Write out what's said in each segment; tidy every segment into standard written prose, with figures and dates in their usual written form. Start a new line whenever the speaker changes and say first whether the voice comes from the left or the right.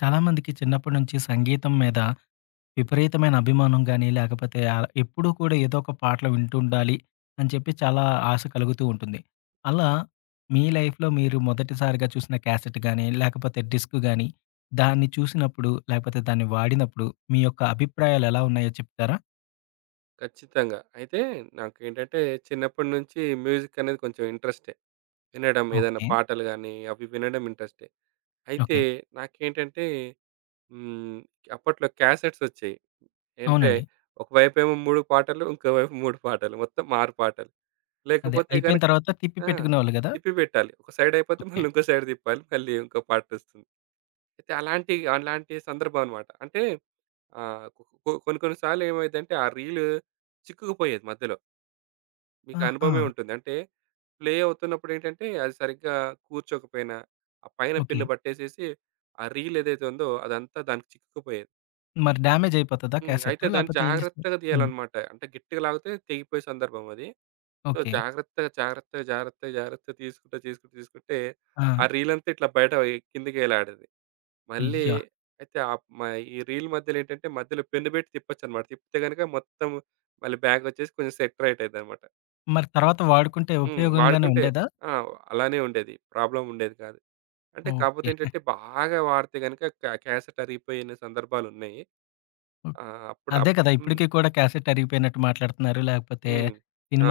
left: చాలామందికి చిన్నప్పటి నుంచి సంగీతం మీద విపరీతమైన అభిమానం గానీ, లేకపోతే ఎప్పుడూ కూడా ఏదో ఒక పాటలు వింటుండాలి అని చెప్పి చాలా ఆశ కలుగుతూ ఉంటుంది. అలా మీ లైఫ్‌లో మీరు మొదటిసారిగా చూసిన క్యాసెట్ గానీ, లేకపోతే డిస్క్ గానీ, దాన్ని చూసినప్పుడు, లేకపోతే దాన్ని వాడినప్పుడు మీ యొక్క అభిప్రాయాలు ఎలా ఉన్నాయో చెప్తారా?
right: ఖచ్చితంగా. అయితే నాకేంటంటే చిన్నప్పటి నుంచి మ్యూజిక్ అనేది కొంచెం ఇంట్రెస్టే. వినడం ఏదైనా
left: ఓకే.
right: పాటలు గాని, అవి వినడం ఇంట్రెస్టే. అయితే
left: ఓకే.
right: నాకేంటంటే హ్మ్. అప్పట్లో క్యాసెట్స్ వచ్చేయి. అంటే
left: అవునండి.
right: ఒకవైపేమో 3 పాటలు, ఇంకోవైపు 3 పాటలు. మొత్తం 6 పాటలు.
left: అదే
right: లేకపోతే
left: అయిపోయిన
right: గనక.
left: తర్వాత తిప్పి
right: ఆ,
left: పెట్టుకునేవాళ్ళు గదా!
right: తిప్పి పెట్టాలి. ఒక సైడ్ అయిపోతే
left: ఓకే.
right: మళ్ళీ ఇంకో సైడ్ తిప్పాలి. మళ్ళీ ఇంకో పాటొస్తుంది. అయితే అలాంటి సందర్భం అన్నమాట. అంటే ఆహ్, కొ కొన్ని కొన్ని సార్లు ఏమైద్దంటే ఆ రీల్ చిక్కుకుపోయేది మధ్యలో. మీకు
left: ఆహా!
right: అనుభవమే ఉంటుంది. అంటే, ప్లే అవుతున్నప్పుడేంటంటే, అది సరిగ్గా కూర్చోకపోయినా, ఆ పైన
left: ఓకే.
right: పిన్ను పట్టేసేసి, ఆ రీల్ ఏదైతే ఉందో అదంతా దానికి చిక్కుకుపోయేది.
left: మరి డ్యామేజ్ అయిపోతదా
right: హ్మ్,
left: క్యాసెట్?
right: అయితే దాన్ని
left: లేకపోతే ఏం చేస్తారు?
right: జాగ్రత్తగా
left: హ్మ్.
right: తీయాలనమాట. అంటే గట్టిగా లాగితే తెగిపోయే సందర్భం అది. So,
left: okay.
right: జాగ్రత్తగా తీసుకుంటూ తీసుకుంటే
left: ఆ!
right: ఆ రీల్ అంతా ఇట్లా బయట ఎ కిందకి ఎలాడేది. మళ్ళీ
left: అయ్యా!
right: అయితే ఆప్ మ ఈ రీల్ మధ్యలో ఏంటంటే, మధ్యలో పెన్ను పెట్టి తిప్పొచ్చనమాట. తిప్పితే గనుక మొత్తం మళ్ళీ బ్యాగొచ్చేసి కొంచెం సెట్ రైట్ అయిద్దనమాట.
left: మరి తర్వాత వాడుకుంటే ఉపయోగంగానే
right: వాడుకుంటే
left: ఉండేదా?
right: ఆ, అలానే ఉండేది. ప్రాబ్లమ్ ఉండేది కాదు. అంటే కాకపోతే
left: ఓకే.
right: ఏంటంటే బాగా వాడితే గనుక క్యాసెట్ అరిగిపోయిన సందర్భాలున్నాయి.
left: ఓహ్!
right: ఆహ్, అప్పుడు
left: అదే
right: అప్
left: కదా!
right: హ్మ్.
left: ఇప్పటికి కూడా క్యాసెట్ అరిగిపోయినట్టు మాట్లాడుతున్నారు. లేకపోతే
right: హ్మ్.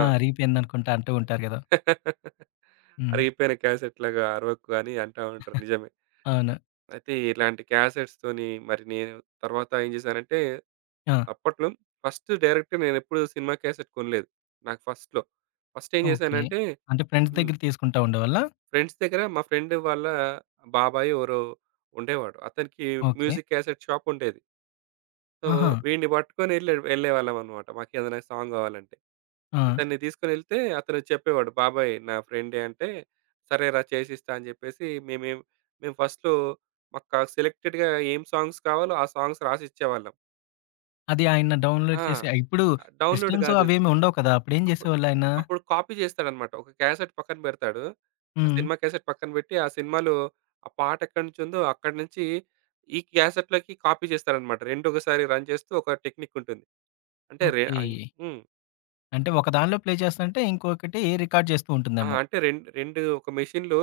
right: ఆ!
left: అరిగిపోయిందనుకుంటా అంటూ ఉంటారు గదా! హ్మ్.
right: అరిగిపోయిన క్యాసెట్‌లాగా అరవకు అని అంటా ఉంటారు. నిజమే.
left: అవును.
right: అయితే ఇలాంటి క్యాసెట్స్‌తోని మరి నేను తర్వాత ఏం చేశానంటే
left: ఆ!
right: అప్పట్లో ఫస్ట్ డైరెక్ట్ నేనెప్పుడు సినిమా క్యాసెట్ కొనలేదు. నాకు ఫస్ట్‌లో. ఫస్ట్ ఏం
left: ఓకే.
right: చేశానంటే
left: అంటే ఫ్రెండ్స్
right: హ్మ్.
left: దగ్గర తీసుకుంటా ఉండేవాళ్ళా?
right: ఫ్రెండ్స్ దగ్గర మా ఫ్రెండ్ వాళ్ళ బాబాయ్ ఎవరో ఉండేవాడు. అతనికి
left: ఓకే.
right: మ్యూజిక్ క్యాసెట్ షాప్ ఉండేది. సో,
left: ఆహా!
right: వీడిని పట్టుకొని వెళ్ళేవాళ్ళం అన్నమాట. మాకేదైనా సాంగ్ కావాలంటే.
left: ఆ!
right: ఇతన్ని తీసుకొనెళ్తే అతను చెప్పేవాడు. బాబాయ్ నా ఫ్రెండే అంటే, సరేరా చేసిస్తా అని చెప్పేసి మేము ఫస్ట్‌లో మాకు సెలెక్టెడ్‌గా ఏం సాంగ్స్ కావాలో ఆ సాంగ్స్ రాసిచ్చేవాళ్ళం.
left: అది ఆయన డౌన్‌లోడ్
right: ఆ!
left: చేసి ఇప్పుడు
right: డౌన్‌లోడ్
left: సిస్టమ్స్
right: కాదు.
left: అవేమి ఉండవు కదా! అప్పుడేం
right: అప్పుడు
left: చేసేవాళ్ళాయన?
right: అప్పుడు కాపీ చేస్తాడనమాట. ఒక క్యాసెట్ పక్కన పెడతాడు. ఆ
left: హ్మ్.
right: సినిమా క్యాసెట్ పక్కన పెట్టి, ఆ సినిమాలో ఆ పాట ఎక్కడి నుంచి ఉందో అక్కడి నుంచి ఈ క్యాసెట్‌లోకి కాపీ చేస్తాడనమాట. 2 ఒకసారి రన్ చేస్తూ ఒక టెక్నిక్ ఉంటుంది. అంటే రె
left: ఓకే.
right: అయి హ్మ్.
left: అంటే ఒక దానిలో ప్లే చేస్తుంటే ఇంకొకటి రికార్డ్ చేస్తూ
right: ఆ!
left: ఉంటుందేమో.
right: అంటే రెం 2 ఒక మెషిన్‌లో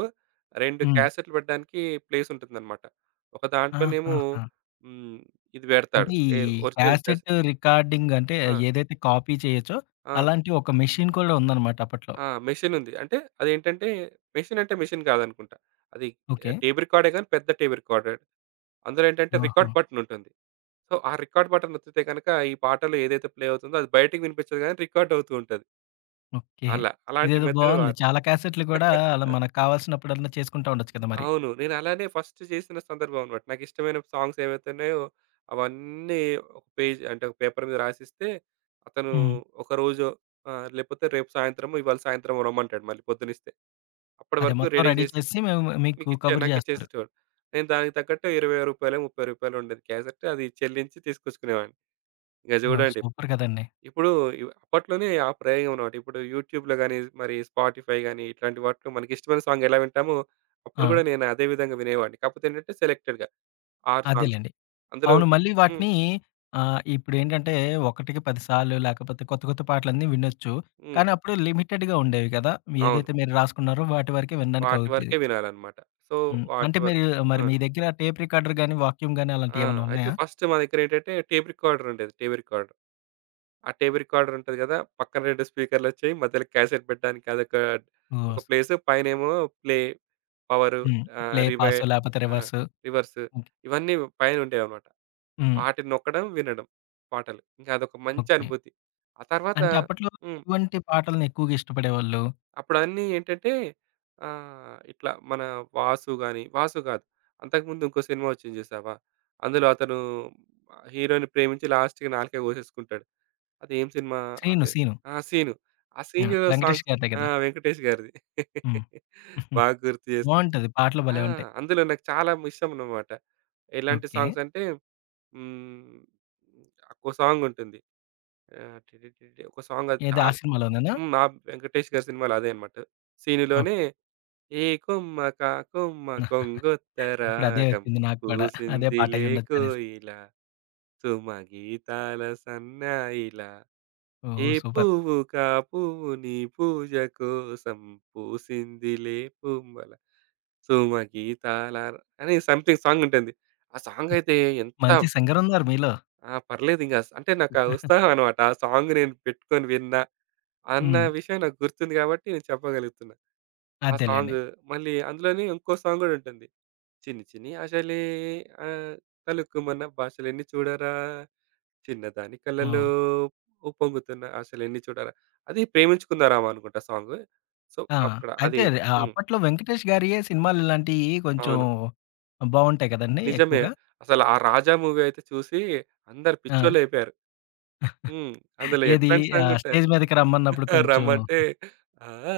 right: 2
left: హ్మ్.
right: క్యాసెట్‌లు పెట్టడానికి ప్లేస్ ఉంటుందనమాట. ఒక దాంట్లోనేమో
left: ఆహాహా!
right: హ్మ్. ఇది పెడతాడు.
left: అంటే ఈ
right: ఏ ఒరిజినల్ క్యాసెట్.
left: క్యాసెట్ రికార్డింగ్ అంటే
right: ఆ!
left: ఏదైతే కాపీ చేయొచ్చో,
right: ఆ!
left: అలాంటి ఒక మెషిన్ కూడా ఉందన్నమాట అప్పట్లో.
right: ఆ! మెషినుంది. అంటే అదేంటంటే మెషిన్ అంటే మెషిన్ కాదనుకుంటా. అది
left: ఓకే.
right: టేప్ రికార్డే గాని పెద్ద టేప్ రికార్డర్. అందులో ఏంటంటే
left: ఆహా!
right: రికార్డ్ బటన్ ఉంటుంది. సో, ఆ రికార్డ్ బటన్ నొక్కితే గనక ఈ పాటలు ఏదైతే ప్లే అవుతుందో అది బయటికి వినిపించదు గానీ రికార్డ్ అవుతూ ఉంటది.
left: ఓకే.
right: అలా. అలాంటి
left: ఇదేదో
right: మెథడ్
left: బావుంది.
right: వాడు.
left: చాలా క్యాసెట్‌లు కూడా అలా మనకు కావాల్సినప్పుడల్లా చేసుకుంటా ఉండొచ్చు కదా మరి.
right: అవును. నేను అలానే ఫస్ట్ చేసిన సందర్భం అన్నమాట. నాకిష్టమైన సాంగ్స్ ఏవైతే ఉన్నాయో అవన్నీ ఒక పేజ్ అంటే ఒక పేపర్ మీద రాసిస్తే అతను
left: హ్మ్.
right: ఒకరోజు లేకపోతే రేపు సాయంత్రము, ఇవాళ సాయంత్రం రమ్మంటాడు మళ్ళీ పొద్దునిస్తే. అప్పటి
left: అదే
right: వరకు
left: మొత్తం
right: రెడీ
left: రెడీ
right: చేసి
left: చేసి మేము మీకు
right: మీకిచ్చారు.
left: కబురు చేస్తారు.
right: నాకిచ్చేసేటోడు. నేను దానికి తగ్గట్టు రూ. 20, రూ. 30 ఉండేది క్యాసెట్. అది చెల్లించి తీసుకొచ్చుకునేవాడిని. ఇంక
left: ఓహ్!
right: చూడండి.
left: సూపర్ కదండీ.
right: ఇప్పుడు అప్పట్లోనే ఆ ప్రయోగం అన్నమాట. ఇప్పుడు యూట్యూబ్‌లో గాని, మరి స్పాటిఫై గాని ఇట్లాంటి వాటిలో మనకిష్టమైన సాంగ్ ఎలా వింటామో, అప్పుడు
left: ఆ!
right: గూడా నేను అదే విధంగా వినేవాడిని. కాకపోతే ఏంటంటే సెలెక్టెడ్‌గా 6 సాంగ్స్.
left: అదేలెండి.
right: అందులో
left: అవును. మళ్ళీ
right: హ్మ్.
left: వాటిని ఇప్పుడేంటంటే ఒకటికి 10 సార్లు లేకపోతే కొత్త కొత్త పాటలన్నీ వినొచ్చు.
right: హ్మ్.
left: కానీ అప్పుడు లిమిటెడ్‌గా ఉండేవి కదా!
right: అవును.
left: ఏదైతే మీరు రాసుకున్నారో వాటి వరకే వినడానికి
right: వాటి
left: అవుతది.
right: వరకే వినాలన్నమాట. సో,
left: హ్మ్.
right: వాటి
left: అంటే మీరు
right: వరకు ఆ!
left: మరి మీ దగ్గర టేప్ రికార్డర్ గాని, వాక్యూమ్ గాని
right: ఆ!
left: అలాంటియేమన్నా
right: అయితే
left: ఉన్నాయా?
right: ఫస్ట్ మా దగ్గరేంటంటే టేప్ రికార్డర్ ఉండేది. Tape recorder. ఆ టేప్ రికార్డర్ ఉంటది గదా! పక్కన 2 స్పీకర్‌లొచ్చాయి. మధ్యలో క్యాసెట్ పెట్టడానికి ఒక
left: ఓహ్!
right: ప్లేసు. పైనేమో ప్లే, పవరు,
left: హ్మ్. ప్లే, పాస్
right: రివైండ్,
left: లేపోతే
right: ఆ,
left: రివర్స్.
right: Reverse
left: okay.
right: ఇవన్నీ పైన ఉండేవన్నమాట.
left: హ్మ్.
right: వాటిని నొక్కడం, వినడం పాటలు. ఇంక అదొక మంచి
left: ఓకే.
right: అనుభూతి. ఆ తర్వాత
left: అంటే అప్పట్లో
right: హ్మ్.
left: ఎటువంటి పాటల్ని ఎక్కువగా ఇష్టపడేవాళ్ళు?
right: అప్పుడన్నీ ఏంటంటే ఇట్లా మన 'వాసు' గాని 'వాసు' కాదు. అంతకుముందు ఇంకో సినిమా వచ్చింది చూసావా? అందులో అతను హీరో‌ని ప్రేమించి లాస్ట్‌కి నాలుక కోసేసుకుంటాడు. అదేం సినిమా? అదే
left: 'శీను.'
right: ఆ! 'సీను.' ఆ
left: ఆ!
right: 'సీనులో'
left: వెంకటేష్
right: సాంగ్స్.
left: గారిదే
right: ఆ!
left: కదా!
right: వెంకటేష్ గారిది.
left: హ్మ్.
right: బాగా గుర్తు చేశావు.
left: బావుంటది. పాటలు
right: ఆ!
left: భలే ఉంటాయి.
right: అందులో నాకు చాలా ఇష్టం అన్నమాట. ఎలాంటి
left: ఓకే.
right: సాంగ్స్ అంటే హ్మ్. ఒక సాంగ్ ఉంటుంది. ఆహ్, టిటిటిటి ఒక సాంగ్ అది
left: ఏది ఆ
right: చాలా
left: సినిమాలోనేనా?
right: హ్మ్. ఆ! వెంకటేష్ గారి సినిమాలో అదే అన్నమాట.
left: ఓకే.
right: 'సీనులోనే' ఏ కొమ్మ కా కొమ్మ
left: ఆ!
right: కొంగొత్త
left: ఇప్పుడు అదే
right: రాగం
left: వచ్చింది నాకు కూడా. అదే
right: పూసిందిలే
left: పాటయ్యుండొచ్చనేసి.
right: కోయిల సుమగీతాల సన్నాయిల ఏ
left: ఓహ్! సూపర్.
right: పువ్వు కా పువ్వు నీ పూజ కోసం పూసిందిలే పువ్వల సుమగీతాల అని సంథింగ్ సాంగ్ ఉంటుంది. ఆ సాంగ్ అయితే ఎంత
left: మంచి సింగరున్నారు మీలో.
right: ఆ! పర్లేదు ఇంక అంటే నాకు ఆ ఉత్సాహం అనమాట. ఆ సాంగ్ నేను పెట్టుకొని విన్నా అన్న
left: హ్మ్.
right: విషయం నాకు గుర్తుంది కాబట్టి నేను చెప్పగలుగుతున్నా. ఆ
left: అదేలెండి.
right: సాంగ్ మళ్ళీ అందులోనే ఇంకో సాంగ్ గూడా ఉంటుంది. చిన్ని చిన్ని ఆశలే ఆ, తలుక్కుమన్న భాషలెన్ని చూడరా చిన్నదాని కళ్ళలో
left: ఓహ్!
right: ఉప్పొంగుతున్న ఆశలెన్ని చూడరా అది ప్రేమించుకున్నారామ అనుకుంటా సాంగ్. సో
left: ఆ!
right: అక్కడ అది ఉమ్,
left: అప్పట్లో 'వెంకటేష్' గారియే సినిమాలు ఇలాంటియి కొంచెం
right: అవును,
left: బావుంటాయి కదండీ
right: నిజమే.
left: ఎక్కువగా.
right: అసలు ఆ రాజా మూవీ అయితే చూసి అందరు
left: ఆ!
right: పిచ్చోళ్ళు అయిపోయారు. ఉమ్, అందులో
left: ఏది
right: ఎట్లాంటి సాంగ్ ఉంటాయి.
left: స్టేజ్ మీదకి రమ్మన్నప్పుడు కొంచెం
right: రమ్మంటే "ఆ, ఆ,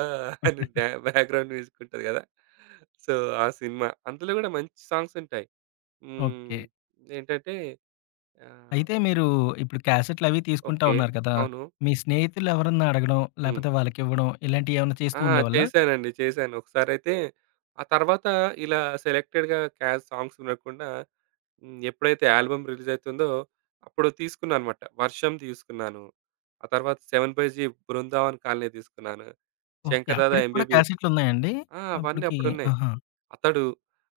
right: ఆ" అని బ్యాక్గ్రౌండ్ మ్యూజిక్ ఉంటుంది కదా. సో, ఆ సినిమా అందులో కూడా మంచి సాంగ్స్ ఉంటాయి. ఉమ్,
left: ఓకే.
right: ఏంటంటే
left: అయితే మీరు ఇప్పుడు క్యాసెట్‌లవి తీసుకుంటా
right: ఓకే.
left: ఉన్నారు కదా!
right: అవును.
left: మీ స్నేహితులెవరన్నా అడగడం,
right: హ్మ్.
left: లేపోతే వాళ్ళకివ్వడం ఇలాంటియేమన్నా
right: ఆ!
left: చేస్తూ ఉండేవాళ్ళా?
right: చేశానండి. చేశాను. ఒకసారైతే ఆ తర్వాత ఇలా సెలెక్టెడ్‌గా సాంగ్స్ ఉండకుండా ఎప్పుడైతే ఆల్బమ్ రిలీజయితుందో అప్పుడు తీసుకున్నానన్నమాట. 'వర్షం' తీసుకున్నాను. ఆ తర్వాత 7/7 బృందావన్ కాలనీ తీసుకున్నాను.
left: ఓకే.
right: 'శంకర్ దాదా
left: అప్పటికి కూడా
right: ఎంబీబీఎస్.'
left: క్యాసెట్‌లున్నాయండి?
right: ఆ! అవన్నీ
left: అప్పటికి
right: అప్పుడున్నాయి.
left: ఆహా!
right: 'అతడు'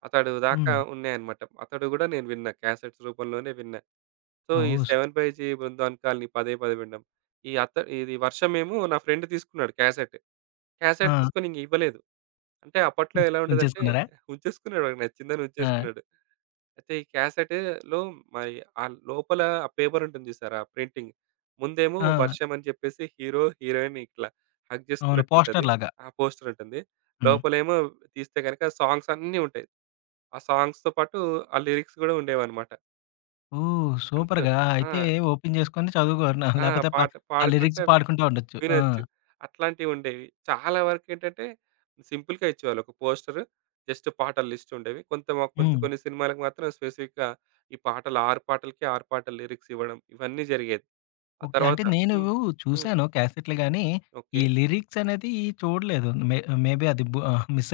right: 'అతడు' దాకా
left: హ్మ్.
right: ఉన్నాయన్నమాట. 'అతడు' గూడా నేను విన్నా. క్యాసెట్స్ రూపంలోనే విన్నా. సో, ఈ
left: ఓహ్! సు
right: 7/7 బృందావన్ కాలనీ పదే పదే వినడం. ఈ అత ఇది 'వర్షం' ఏమో నా ఫ్రెండ్ తీసుకున్నాడు క్యాసెట్. క్యాసెట్
left: ఆ!
right: తీసుకొని ఇంక ఇవ్వలేదు. అంటే అప్పట్లో ఎలా ఉండేదంటే
left: ఉంచేసుకున్నారా?
right: ఉంచేసుకున్నాడు వాడికి నచ్చిందని
left: ఆ!
right: ఉంచేసుకున్నాడు. అయితే ఈ క్యాసెట్‌లో మరి ఆ లోపల ఆ పేపర్ ఉంటుంది చూసారా? ప్రింటింగ్. ముందేమో
left: ఆ!
right: వర్షం అని చెప్పేసి హీరో, హీరోయిన్ ఇట్లా హగ్
left: అవును.
right: చేసుకున్నట్టుంటది.
left: పోస్టర్‌లాగా.
right: ఆ పోస్టర్ ఉంటుంది.
left: హ్మ్.
right: లోపలేమో తీస్తే గనక సాంగ్స్ అన్నీ ఉంటాయి. ఆ సాంగ్స్‌తో పాటు ఆ లిరిక్స్ గూడా ఉండేవన్నమాట.
left: ఓహ్!
right: అంతే.
left: సూపర్‌గా.
right: ఆ!
left: అయితే ఓపెన్ చేసుకొని చదువుకోనా
right: ఆ!
left: లేపోతే ప
right: పాట
left: ఆ
right: పాడుకుంటే
left: లిరిక్స్ పాడుకుంటూ ఉండొచ్చు. ఆ!
right: వినొచ్చు. అట్లాంటివుండేవి. చాలా వరకేంటంటే సింపుల్‌గా ఇచ్చేవాళ్ళు. ఒక పోస్టరు, జస్ట్ పాటల లిస్ట్ ఉండేవి. కొంత
left: హ్మ్.
right: కొన్ని సినిమాలకు మాత్రం స్పెసిఫిక్‌గా ఈ పాటలు 6 పాటలకి 6 పాటల లిరిక్స్ ఇవ్వడం ఇవన్నీ జరిగేది. ఆ
left: ఓకే. అంటే
right: తర్వాత
left: నేను
right: హ్మ్. హ్మ్.
left: చూసాను క్యాసెట్లు గానీ,
right: ఓకే.
left: ఈ లిరిక్స్ అనేది చూడలేదు. మేబీ మిస్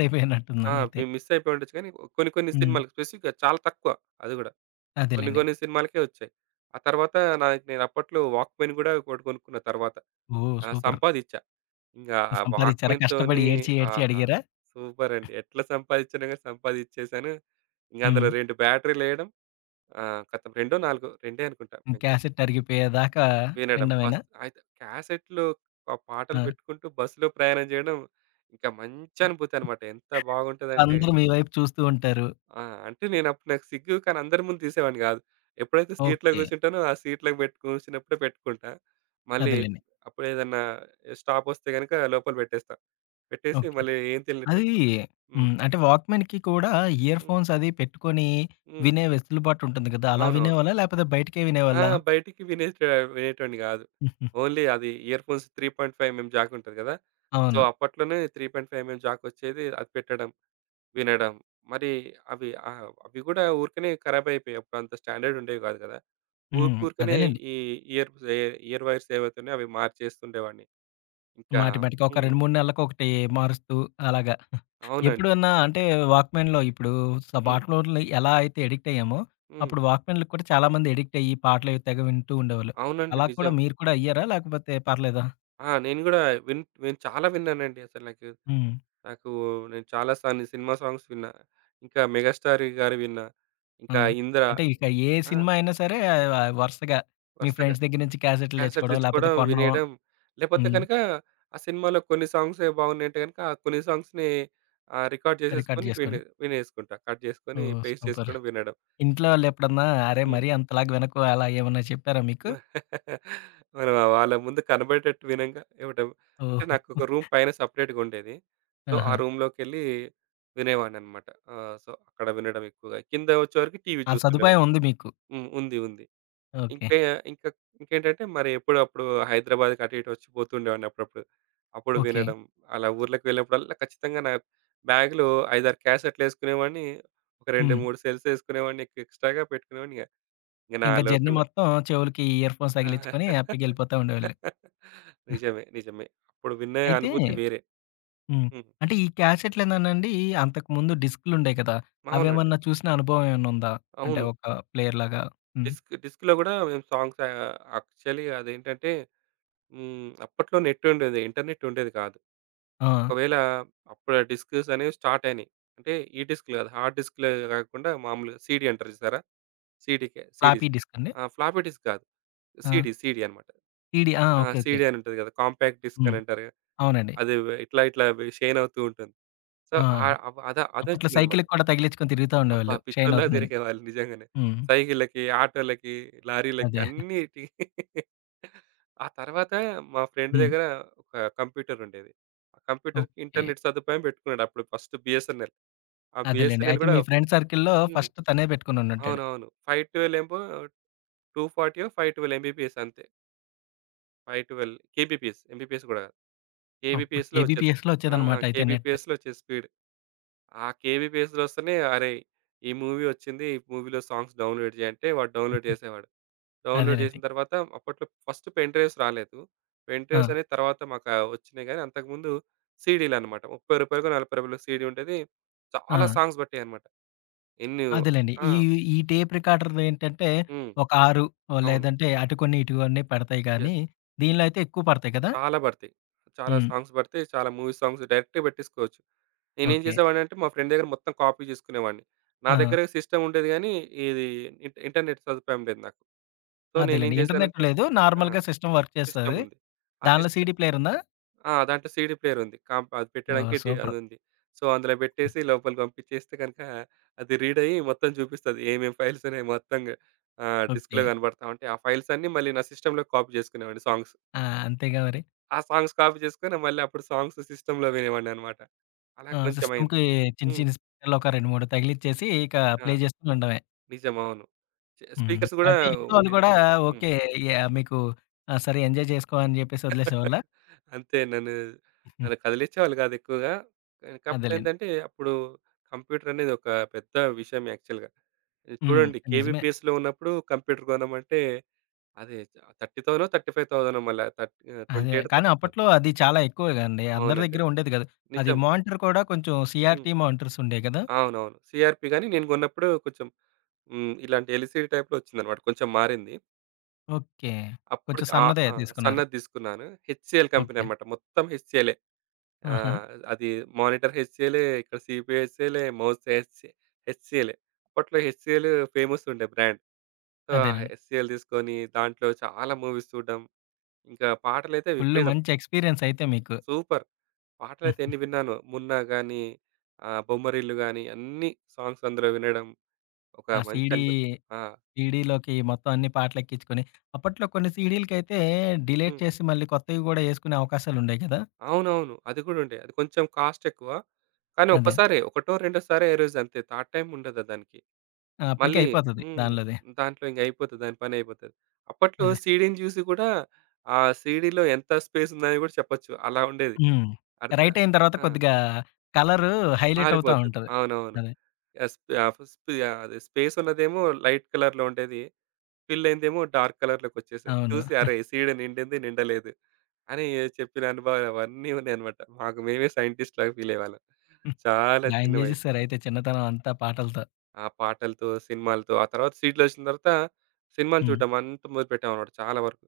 right: ఆ!
left: అయిపోయినట్టున్నానయితే.
right: మేము మిస్ అయిపోయి ఉండొచ్చు కానీ కొన్ని కొన్ని
left: హ్మ్.
right: సినిమాలకి స్పెసిఫిక్‌గా చాలా తక్కువ అది గూడా. కొన్ని
left: అదేలెండి.
right: కొన్ని సినిమాలకే వచ్చాయి. ఆ తర్వాత నాకు నేను అప్పట్లో వాక్‌మెన్ గూడా ఒకటి కొనుక్కున్న తర్వాత.
left: ఓహ్!
right: ఆ!
left: సూపర్.
right: సంపాదిచ్చా. ఇంగా ఆ
left: సంపాదిచ్చారా? కష్టపడి
right: వాక్‌మెన్‌తోని
left: ఏడ్చి, ఏడ్చి
right: ఆహా!
left: అడిగారా?
right: సూపర్ అండి. ఎట్లా సంపాదించానో గాని సంపాదిచ్చేసాను. ఇంగ అందులో
left: హ్మ్.
right: 2 బ్యాటరీలేయడం ఖతం. రెండో, నాలుగో రెండే అనుకుంటా. మాక్సిమం
left: క్యాసెట్ అరిగిపోయేదాకా
right: వినడం. బస్
left: వినడమేనా?
right: అయితే క్యాసెట్‌లు ఆ పాటలు
left: ఆ!
right: పెట్టుకుంటూ బస్సులో ప్రయాణం జేయడం ఇంకా మంచి అనుభూతి అన్నమాట. ఎంత బాగుంటదంటే
left: అందరూ మీ వైపు చూస్తూ ఉంటారు.
right: ఆ! అంటే నేనప్పుడు నాకు సిగ్గు కానీ అందరి ముందు తీసేవాడిని కాదు. ఎప్పుడైతే సీట్‌లో
left: ఓకే.
right: కూర్చుంటానో ఆ సీట్‌లో కూర్చున్నప్పుడే పెట్టుకుంటా. మళ్ళీ
left: అదేలెండి.
right: అప్పుడేదన్నా స్టాప్ వస్తే గనుక లోపల పెట్టేస్తా. పెట్టేసి
left: ఓకే.
right: మళ్ళీ ఏం తెలియనట్టు
left: అది
right: వెళ్ళిపోతా. హ్మ్.
left: హ్మ్. అంటే వాక్‌మెన్‌కి కూడా ఇయర్
right: హ్మ్.
left: ఫోన్స్ అది పెట్టుకొని
right: హ్మ్.
left: వినే వెసులుబాటు ఉంటుంది కదా! అలా
right: అవునవును.
left: వినేవాళ్ళా? లేకపోతే బయటకే
right: ఆ!
left: వినేవాళ్ళా?
right: బయటికి వినేటోడిని కాదు.
left: హుహు.
right: ఓన్లీ అది ఇయర్‌ఫోన్స్ 3.5 ఎంఎం జాక్ ఉంటది కదా! సో,
left: అవును.
right: అప్పట్లోనే 3.5 ఎంఎం జాక్ వచ్చేది. అది పెట్టడం. వినడం. మరి అవి గూడా ఊరికనే ఖరాబ్ అయిపోయాయి. అప్పుడు అంత స్టాండర్డ్ ఉండేవి కాదు కదా!
left: హ్మ్.
right: ఊరికూరికనే
left: అదేలెండి.
right: ఈ ఇయర్స్ ఎ ఇయర్ వైర్స్ ఏవైతున్నాయో అవి మార్చేస్తుండేవాడిని. ఇంకా
left: మాటి మాటికి ఒక
right: హ్మ్.
left: 2, 3 నెలలకొకటి మారుస్తూ అలాగా.
right: అవునండి.
left: ఎప్పుడన్నా అంటే వాక్‌మెన్‌లో ఇప్పుడు
right: హ్మ్.
left: స్మార్ట్ ఫోన్‌లు ఎలా అయితే అడిక్ట్ అయ్యామో,
right: హ్మ్.
left: అప్పుడు వాక్‌మెన్‌లకి కూడా చాలామంది అడిక్ట్ అయ్యి పాటలవి తెగ వింటూ ఉండేవాళ్ళు.
right: అవునండి.
left: అలా కూడా
right: నిజం.
left: మీరు కూడా అయ్యారా? లేకపోతే పర్లేదా?
right: ఆ! నేను గూడా నేను చాలా విన్నానండి. అసలు నాకు
left: హ్మ్.
right: నాకు నేను చాలా సినిమా సాంగ్స్ విన్నా. ఇంకా 'మెగాస్టార్' గారివి విన్నా.
left: ఆ!
right: ఇంకా 'ఇంద్ర'
left: అంటే ఇక ఏ
right: ఆ!
left: సినిమా అయినా సరే వరుసగా మీ
right: వరుసగా.
left: ఫ్రెండ్స్ దగ్గర నుంచి క్యాసెట్లు
right: క్యాసెట్
left: తెచ్చుకోవడం, లేపోతే
right: తెచ్చుకోవడం,
left: కొనడం
right: వినేయడం. లేపోతే
left: హ్మ్.
right: గనక ఆ సినిమాలో కొన్ని సాంగ్సే బాగున్నాయంటే గనక ఆ కొన్ని సాంగ్స్‌ని రికార్డ్
left: రికార్డ్
right: చేసేసుకొని
left: జేసుకొని.
right: వినేసుకుంటా. కట్ చేసుకొని
left: ఓహ్!
right: Place
left: super.
right: చేసుకోవడం, వినడం.
left: ఇంట్లో వాళ్ళెప్పుడన్నా అరే!
right: హ్మ్.
left: మరీ అంతలాగా వినకు అలా ఏమన్నా చెప్పారా మీకు?
right: మనం ఆ వాళ్ళ ముందు కనబడేటట్టు వినంగా ఇవ్వడం. అంటే
left: ఓహ్!
right: నాకొక రూమ్ పైన సెపరేట్‌గా ఉండేది. సో, ఆ
left: ఆహా!
right: రూమ్‌లోకెళ్ళి వినేవాడినన్నమాట. సో, అక్కడ వినడం ఎక్కువగా. కింద వచ్చేవరకు టీవీ
left: ఆ సదుపాయం
right: చూస్తుండేవాడిని.
left: ఉంది మీకు.
right: హ్మ్. ఉంది. ఉంది.
left: ఓకే.
right: ఇంకే ఇంకా ఇంకేంటంటే మరి అప్పుడు హైదరాబాద్‌కి అటు ఇటు వచ్చి పోతుండేవాడిని అప్పుడప్పుడు. అప్పుడు
left: ఓకే.
right: వినడం. అలా ఊర్లకు వెళ్ళినప్పుడల్లా ఖచ్చితంగా నా బ్యాగ్‌లో 5, 6 క్యాసెట్‌లేసుకునేవాడిని. ఒక 2,
left: హ్మ్.
right: 3 సెల్స్ ఏసుకునేవాడిని ఎక్స్‌ట్రాగా పెట్టుకునేవాడిని ఇగ. ఇంక నా
left: ఇంకా జర్నీ
right: లోకల్
left: మొత్తం చెవులకి ఇయర్ ఫోన్స్ తగిలించుకొని
right: ఆ!
left: హ్యాపీగా ఎళ్ళిపోతా ఉండేవాళ్ళు.
right: నిజమే. నిజమే. అప్పుడు విన్న
left: అయితే
right: అనుభూతి వేరే.
left: హ్మ్.
right: హ్మ్.
left: అంటే ఈ క్యాసెట్‌లేనానండి అంతకుముందు డిస్క్‌లుండేయి కదా!
right: అవునండి.
left: అవేమన్నా చూసిన అనుభవం ఏమన్నా ఉందా? అంటే
right: అవును.
left: ఒక ప్లేయర్ లాగా? హ్మ్.
right: డిస్క్‌లో గూడా మేము సాంగ్స్ యాక్చువల్లీ అదేంటంటే హ్మ్. అప్పట్లో నెట్ ఉండేది. ఇంటర్నెట్ ఉండేది కాదు.
left: ఆ!
right: ఒకవేళ అప్పుడు డిస్క్స్ అనేవి స్టార్ట్ అయినాయి. అంటే ఈ డిస్క్‌లు కాదు. హార్డ్ డిస్క్‌లే కాకుండా మామూలుగా సీడీ అంటారు చూసారా? CDK
left: floppy
right: CDs.
left: డిస్క్ అండి?
right: ఆ! ఫ్లాపీ డిస్క్ కాదు.
left: ఆ!
right: సీడీ అన్నమాట.
left: సీడీ ఆ!
right: ఆ!
left: ఓకే. ఓకే.
right: సీడీ అని ఉంటది కదా! కాంపాక్ట్ డిస్క్ అని
left: హ్మ్.
right: అంటారు. కదా,
left: అవునండి.
right: అది ఇట్లా ఇట్లా షేన్ అవుతూ ఉంటుంది. సో,
left: ఆ!
right: ఆహ్, అవ్ అద
left: అప్పట్లో
right: అదొచ్చిందన్నమాట.
left: సైకిల్‌కి కూడా తగిలించుకొని తిరుగుతా
right: అబ్బా!
left: ఉండేవాళ్ళు షైన్
right: పిచ్చోల్లాగా
left: అవుతుందని.
right: తిరిగేవాళ్ళు నిజంగానే.
left: హ్మ్.
right: సైకిళ్ళకి, ఆటోలకి, లారీలకి
left: అదే.
right: అన్నిటికి. ఆ తర్వాత మా ఫ్రెండ్
left: హ్మ్.
right: దగ్గర ఒక కంప్యూటర్ ఉండేది. ఆ కంప్యూటర్‌కి
left: ఓకే.
right: ఇంటర్నెట్ సదుపాయం పెట్టుకున్నాడు. అప్పుడు ఫస్ట్ బిఎస్ఎన్ఎల్. ఆ
left: అదేలెండి.
right: బిఎస్ఎన్ఎల్
left: అయితే
right: గూడా
left: మీ ఫ్రెండ్ సర్కిల్‌లో
right: హ్మ్.
left: ఫస్ట్ తనే పెట్టుకొనుండుంటాడు.
right: అవునవును. 512 ఏమో 240 512 ఎంబీపీఎస్ అంతే. 512 కేబీపీఎస్. ఎంబీపీఎస్ గూడా కాదు.
left: అప్పుడు
right: కేబీపీఎస్‌లో వచ్చేద్దాం.
left: కేబీపీఎస్‌లో
right: ఆ!
left: వచ్చేదన్నమాట అయితే నెట్.
right: కేబీపీఎస్‌లో వచ్చే స్పీడ్. ఆ కేబీపీఎస్‌లో వస్తేనే అరేయ్! ఈ మూవీ వచ్చింది. ఈ మూవీలో సాంగ్స్ డౌన్‌లోడ్ చేయి అంటే వాడు డౌన్‌లోడ్ చేసేవాడు. డౌన్‌లోడ్
left: అదేనండి.
right: చేసిన తర్వాత అప్పట్లో ఫస్ట్ పెన్ డ్రైవ్స్ రాలేదు. పెన్
left: ఆ!
right: డ్రైవ్స్ అనేది తర్వాత మాకు వచ్చినాయి గానీ అంతకుముందు సీడీలనమాట. రూ. 30కో రూ. 40కో సీడీ ఉండేది.
left: ఆ!
right: చాలా సాంగ్స్ పట్టాయనమాట. ఎన్ని
left: అదేలెండి.
right: ఆ!
left: ఈ ఈ టేప్ రికార్డర్‌లేంటంటే
right: హ్మ్.
left: ఒక 6
right: అవును.
left: లేదంటే అటు కొన్ని, ఇటు కొన్ని పడతాయి గానీ,
right: యెస్.
left: దీనిలో అయితే ఎక్కువ పడతాయి కదా!
right: చాలా పడతాయి. చాలా
left: హ్మ్.
right: సాంగ్స్ పడతాయి. చాలా మూవీ సాంగ్స్ డైరెక్ట్‌గా పెట్టేసుకోవచ్చు. నేనేం
left: ఓకే.
right: చేసేవాడినంటే మా ఫ్రెండ్ దగ్గర మొత్తం కాపీ చేసుకునేవాడిని. నా
left: ఆ!
right: దగ్గర సిస్టమ్ ఉండేది గానీ, ఇది ఇంట ఇంటర్నెట్ సదుపాయం లేదు నాకు. సో, నేనేం
left: అదేలెండి. ఇంటర్నెట్
right: చేశానంటే
left: లేదు.
right: ఆ!
left: నార్మల్‌గా సిస్టమ్ వర్క్
right: సిస్టమ్
left: చేస్తది.
right: ఉంది. ఆ
left: దానిలో
right: సిస్ట
left: సీడీ ప్లేయర్ ఉందా?
right: ఆ! దాంట్లో సీడీ ప్లేయర్ ఉంది. అది
left: ఓహ్!
right: పెట్టడానికి
left: సూపర్.
right: అదుంది. సో, అందులో పెట్టేసి లోపలికి పంపించేస్తే గనుక అది రీడ్ అయ్యి మొత్తం చూపిస్తది. ఏమేం ఫైల్స్ ఉన్నాయి మొత్తంగా డిస్క్‌లో
left: ఓకే.
right: కనబడతా ఉంటాయి. ఆ ఫైల్స్ అన్నీ మళ్ళీ నా సిస్టమ్‌లో కాపీ చేసుకునేవాడిని సాంగ్స్.
left: ఆ! అంతేగా మరి.
right: ఆ సాంగ్స్ కాపీ చేసుకొని మళ్ళీ అప్పుడు సాంగ్స్ సిస్టమ్‌లో వినేవాడిననమాట. అలా
left: ఆ!
right: కొంచెం అయింది.
left: సిస్టమ్‌కి చిన్న
right: హ్మ్.
left: చిన్న స్పీకర్‌లు ఒక 2, 3 తగిలిచ్చేసి ఇక
right: ఆ!
left: ప్లే చేస్తూ ఉండడమే.
right: నిజం. అవును.
left: హ్మ్.
right: స్పీకర్స్ గూడా
left: అయితే ఇంట్లో వాళ్ళు
right: ఉండేవి.
left: కూడా
right: హ్మ్.
left: ఓకే. యాహ్! మీకు ఆ! సరే ఎంజాయ్ చేసుకో అని చెప్పేసి వదిలేసేవాళ్ళా?
right: అంతే నన్ను కదిలిచ్చేవాళ్ళు కాదు ఎక్కువగా. కానీ కాకపోతే
left: అదేలెండి.
right: ఏంటంటే అప్పుడు కంప్యూటర్ అనేది ఒక పెద్ద విషయం యాక్చువల్‌గా. ఇది
left: హ్మ్.
right: చూడండి
left: నిజమే.
right: కేబీపీఎస్‌లో ఉన్నప్పుడు కంప్యూటర్ కొనమంటే అది 30,000 35,000 మళ్ళా 28
left: అదే కానీ
right: 30,000
left: అప్పట్లో అది చాలా ఎక్కువే కదండీ. అందరి
right: అవునండి.
left: దగ్గర ఉండేది కాదు. అది
right: నిజం.
left: మానిటర్ కూడా కొంచెం
right: హ్మ్.
left: సీఆర్‌టీ మానిటర్స్ ఉండేవి కదా!
right: అవునవును. సీఆర్‌పీ గాని నేను కొన్నప్పుడు కొంచెం హ్మ్. ఇలాంటి ఎల్‌సీడీ టైప్‌లో వచ్చిందన్నమాట. కొంచెం మారింది.
left: ఓకే. కొంచెం
right: అప్పటికి ఆహ్,
left: సన్నదే
right: ఆ!
left: తీసుకున్నారు.
right: సన్నది తీసుకున్నాను. HCL company
left: okay.
right: అన్నమాట. మొత్తం హెచ్‌సీఎలే.
left: ఆహా!
right: ఆహ్, అది మానిటర్ హెచ్‌సీఎలే, ఇక్కడ సీపీయూ హెచ్‌సీఎలే, మౌస్ హెచ్‌సీఎలే. అప్పట్లో హెచ్‌సీఎల్ ఫేమస్ ఉండే బ్రాండ్. సో, ఆ
left: అదేనండి.
right: హెచ్‌సీఎల్ తీసుకొని దాంట్లో చాలా మూవీస్ చూడడం. ఇంకా పాటలైతే
left: ఫుల్లు
right: విపరీతం.
left: మంచి ఎక్స్‌పీరియన్స్ అయితే మీకు.
right: సూపర్. పాటలైతే
left: హ్మ్.
right: ఎన్ని విన్నానో. 'మున్నా' గాని, 'బొమ్మరిల్లు' గాని అన్ని సాంగ్స్ అందులో వినడం ఒక
left: ఆ
right: మంచి
left: సీడీ,
right: అనుభూతి. ఆ!
left: సీడీలోకి మొత్తం అన్ని పాటలెక్కించుకొని, అప్పట్లో కొన్ని సీడీలకైతే డిలీట్
right: హ్మ్.
left: చేసి మళ్ళీ కొత్తవి గూడా యేసుకునే అవకాశాలుండేయి కదా!
right: అవునవును. అది గూడా ఉండే. అది కొంచెం కాస్ట్ ఎక్కువ. కానీ
left: అదే.
right: ఒక్కసారే, ఒకటో, రెండోసారే ఎరోజ్ అంతే. థర్డ్ టైమ్ ఉండదు దానికి.
left: ఆ! అప్పటికే
right: మళ్ళీ
left: అయిపోతది
right: హ్మ్.
left: దానిలోది.
right: దాంట్లో ఇంక అయిపోతది. దాని పని అయిపోతది. అప్పట్లో
left: అదే.
right: సీడీని జూసి గూడా ఆ సీడీలో ఎంత స్పేస్ ఉందని గూడా చెప్పొచ్చు. అలా ఉండేది.
left: హ్మ్.
right: అర్ధ
left: రైట్ అయిన తర్వాత
right: ఆ!
left: కొద్దిగా కలరు హైలైట్ అవుతా
right: మారిపోతది.
left: ఉంటది.
right: అవునవును.
left: అదే.
right: ఎస్ ఆహ్, ఫుస్ ఆహ్, అది స్పేస్ ఉన్నదేమో లైట్ కలర్‌లో ఉండేది. పిల్లయిందేమో డార్క్ కలర్‌లోకొచ్చేసింది.
left: అవును.
right: చూసి అరేయ్! సీడ నిండింది నిండలేదు అని చెప్పిన అనుభవాలవన్నీ ఉన్నాయన్నమాట. మాకు మేమే సైంటిస్ట్‌లాగా ఫీలయ్యేవాళ్ళం. చాలా
left: బా ఎంజాయ్
right: చిన్న వయసు.
left: జేసేసారయితే చిన్నతనం అంతా పాటలతో.
right: ఆ పాటలతో, సినిమాలతో ఆ తర్వాత సీడీలొచ్చిన తర్వాత సినిమాలు
left: హ్మ్.
right: చూడడం అంతా మొదలుపెట్టామన్నమాట చాలా వరకు.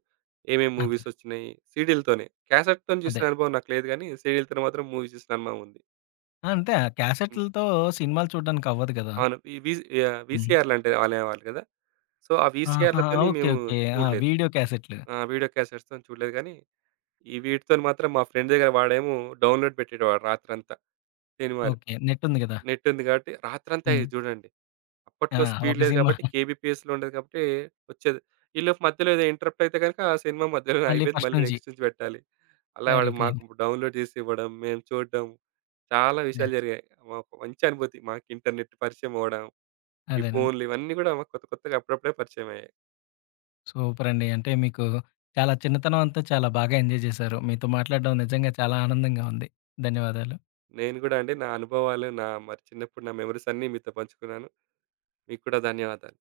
right: ఏమేమి
left: అదే.
right: మూవీసొచ్చినాయి సీడీలతోనే. క్యాసెట్‌తోని
left: అదే.
right: చూసిన అనుభవం నాకు లేదు గానీ, సీడీలతో మాత్రం మూవీ చూసిన అనుభవం ఉంది.
left: ఆ! అంతే. ఆ
right: హ్మ్.
left: క్యాసెట్లతో సినిమాలు చూడడానికి అవ్వదు గదా!
right: అవును. ఈ వీజ్ యాహ్!
left: హ్మ్.
right: వీసీఆర్‌లంటే అనేవాళ్ళు కదా! సో, ఆ
left: ఆహా!
right: వీసీఆర్‌లతోని
left: ఓకే.
right: మేము
left: ఓకే. ఆ!
right: చూడలేదు.
left: వీడియో క్యాసెట్‌లు.
right: ఆ! వీడియో క్యాసెట్స్‌తోని చూడలేదు గానీ ఈ వీటితోని మాత్రం మా ఫ్రెండ్ దగ్గర వాడేమో డౌన్‌లోడ్ పెట్టేటవాడు రాత్రంతా సినిమాలు.
left: ఓకే. నెట్ ఉంది గదా!
right: నెట్ ఉంది కాబట్టి రాత్రంతా
left: హ్మ్.
right: అయ్యేది చూడండి.
left: ఆ!
right: అప్పట్లో స్పీడ్
left: ఒక
right: లేదు
left: సినిమా
right: కాబట్టి కేబీపీఎస్‌లో ఉండేది కాబట్టి వచ్చేది. ఈలోపు మధ్యలో ఏదో ఇంటరప్ట్ అయితే గనుక ఆ సినిమా మధ్యలోనే
left: మళ్ళీ
right: ఆగిపోయేది.
left: ఫస్ట్
right: మళ్ళీ
left: నుంచి
right: నెక్స్ట్ నుంచి పెట్టాలి. అలా వాడు
left: సరిపోయింది.
right: మాకు డౌన్‌లోడ్ చేసి ఇవ్వడం, మేము చూడడం చాలా విషయాలు
left: యాహ్!
right: జరిగాయి. మాకు మంచి అనుభూతి. మాకు ఇంటర్నెట్ పరిచయం అవ్వడం, ఈ
left: అదేనండి.
right: ఫోన్‌లు ఇవన్నీ గూడా మాకు కొత్త కొత్తగా అప్పుడప్పుడే పరిచయం అయ్యాయి.
left: సూపరండి. అంటే మీకు చాలా చిన్నతనం అంతా చాలా బాగా ఎంజాయ్ చేశారు. మీతో మాట్లాడడం నిజంగా చాలా ఆనందంగా ఉంది. ధన్యవాదాలు.
right: నేను గూడా అండి నా అనుభవాలు, నా మరి చిన్నప్పుడు నా మెమోరీస్ అన్నీ మీతో పంచుకున్నాను. మీకు కూడా ధన్యవాదాలు.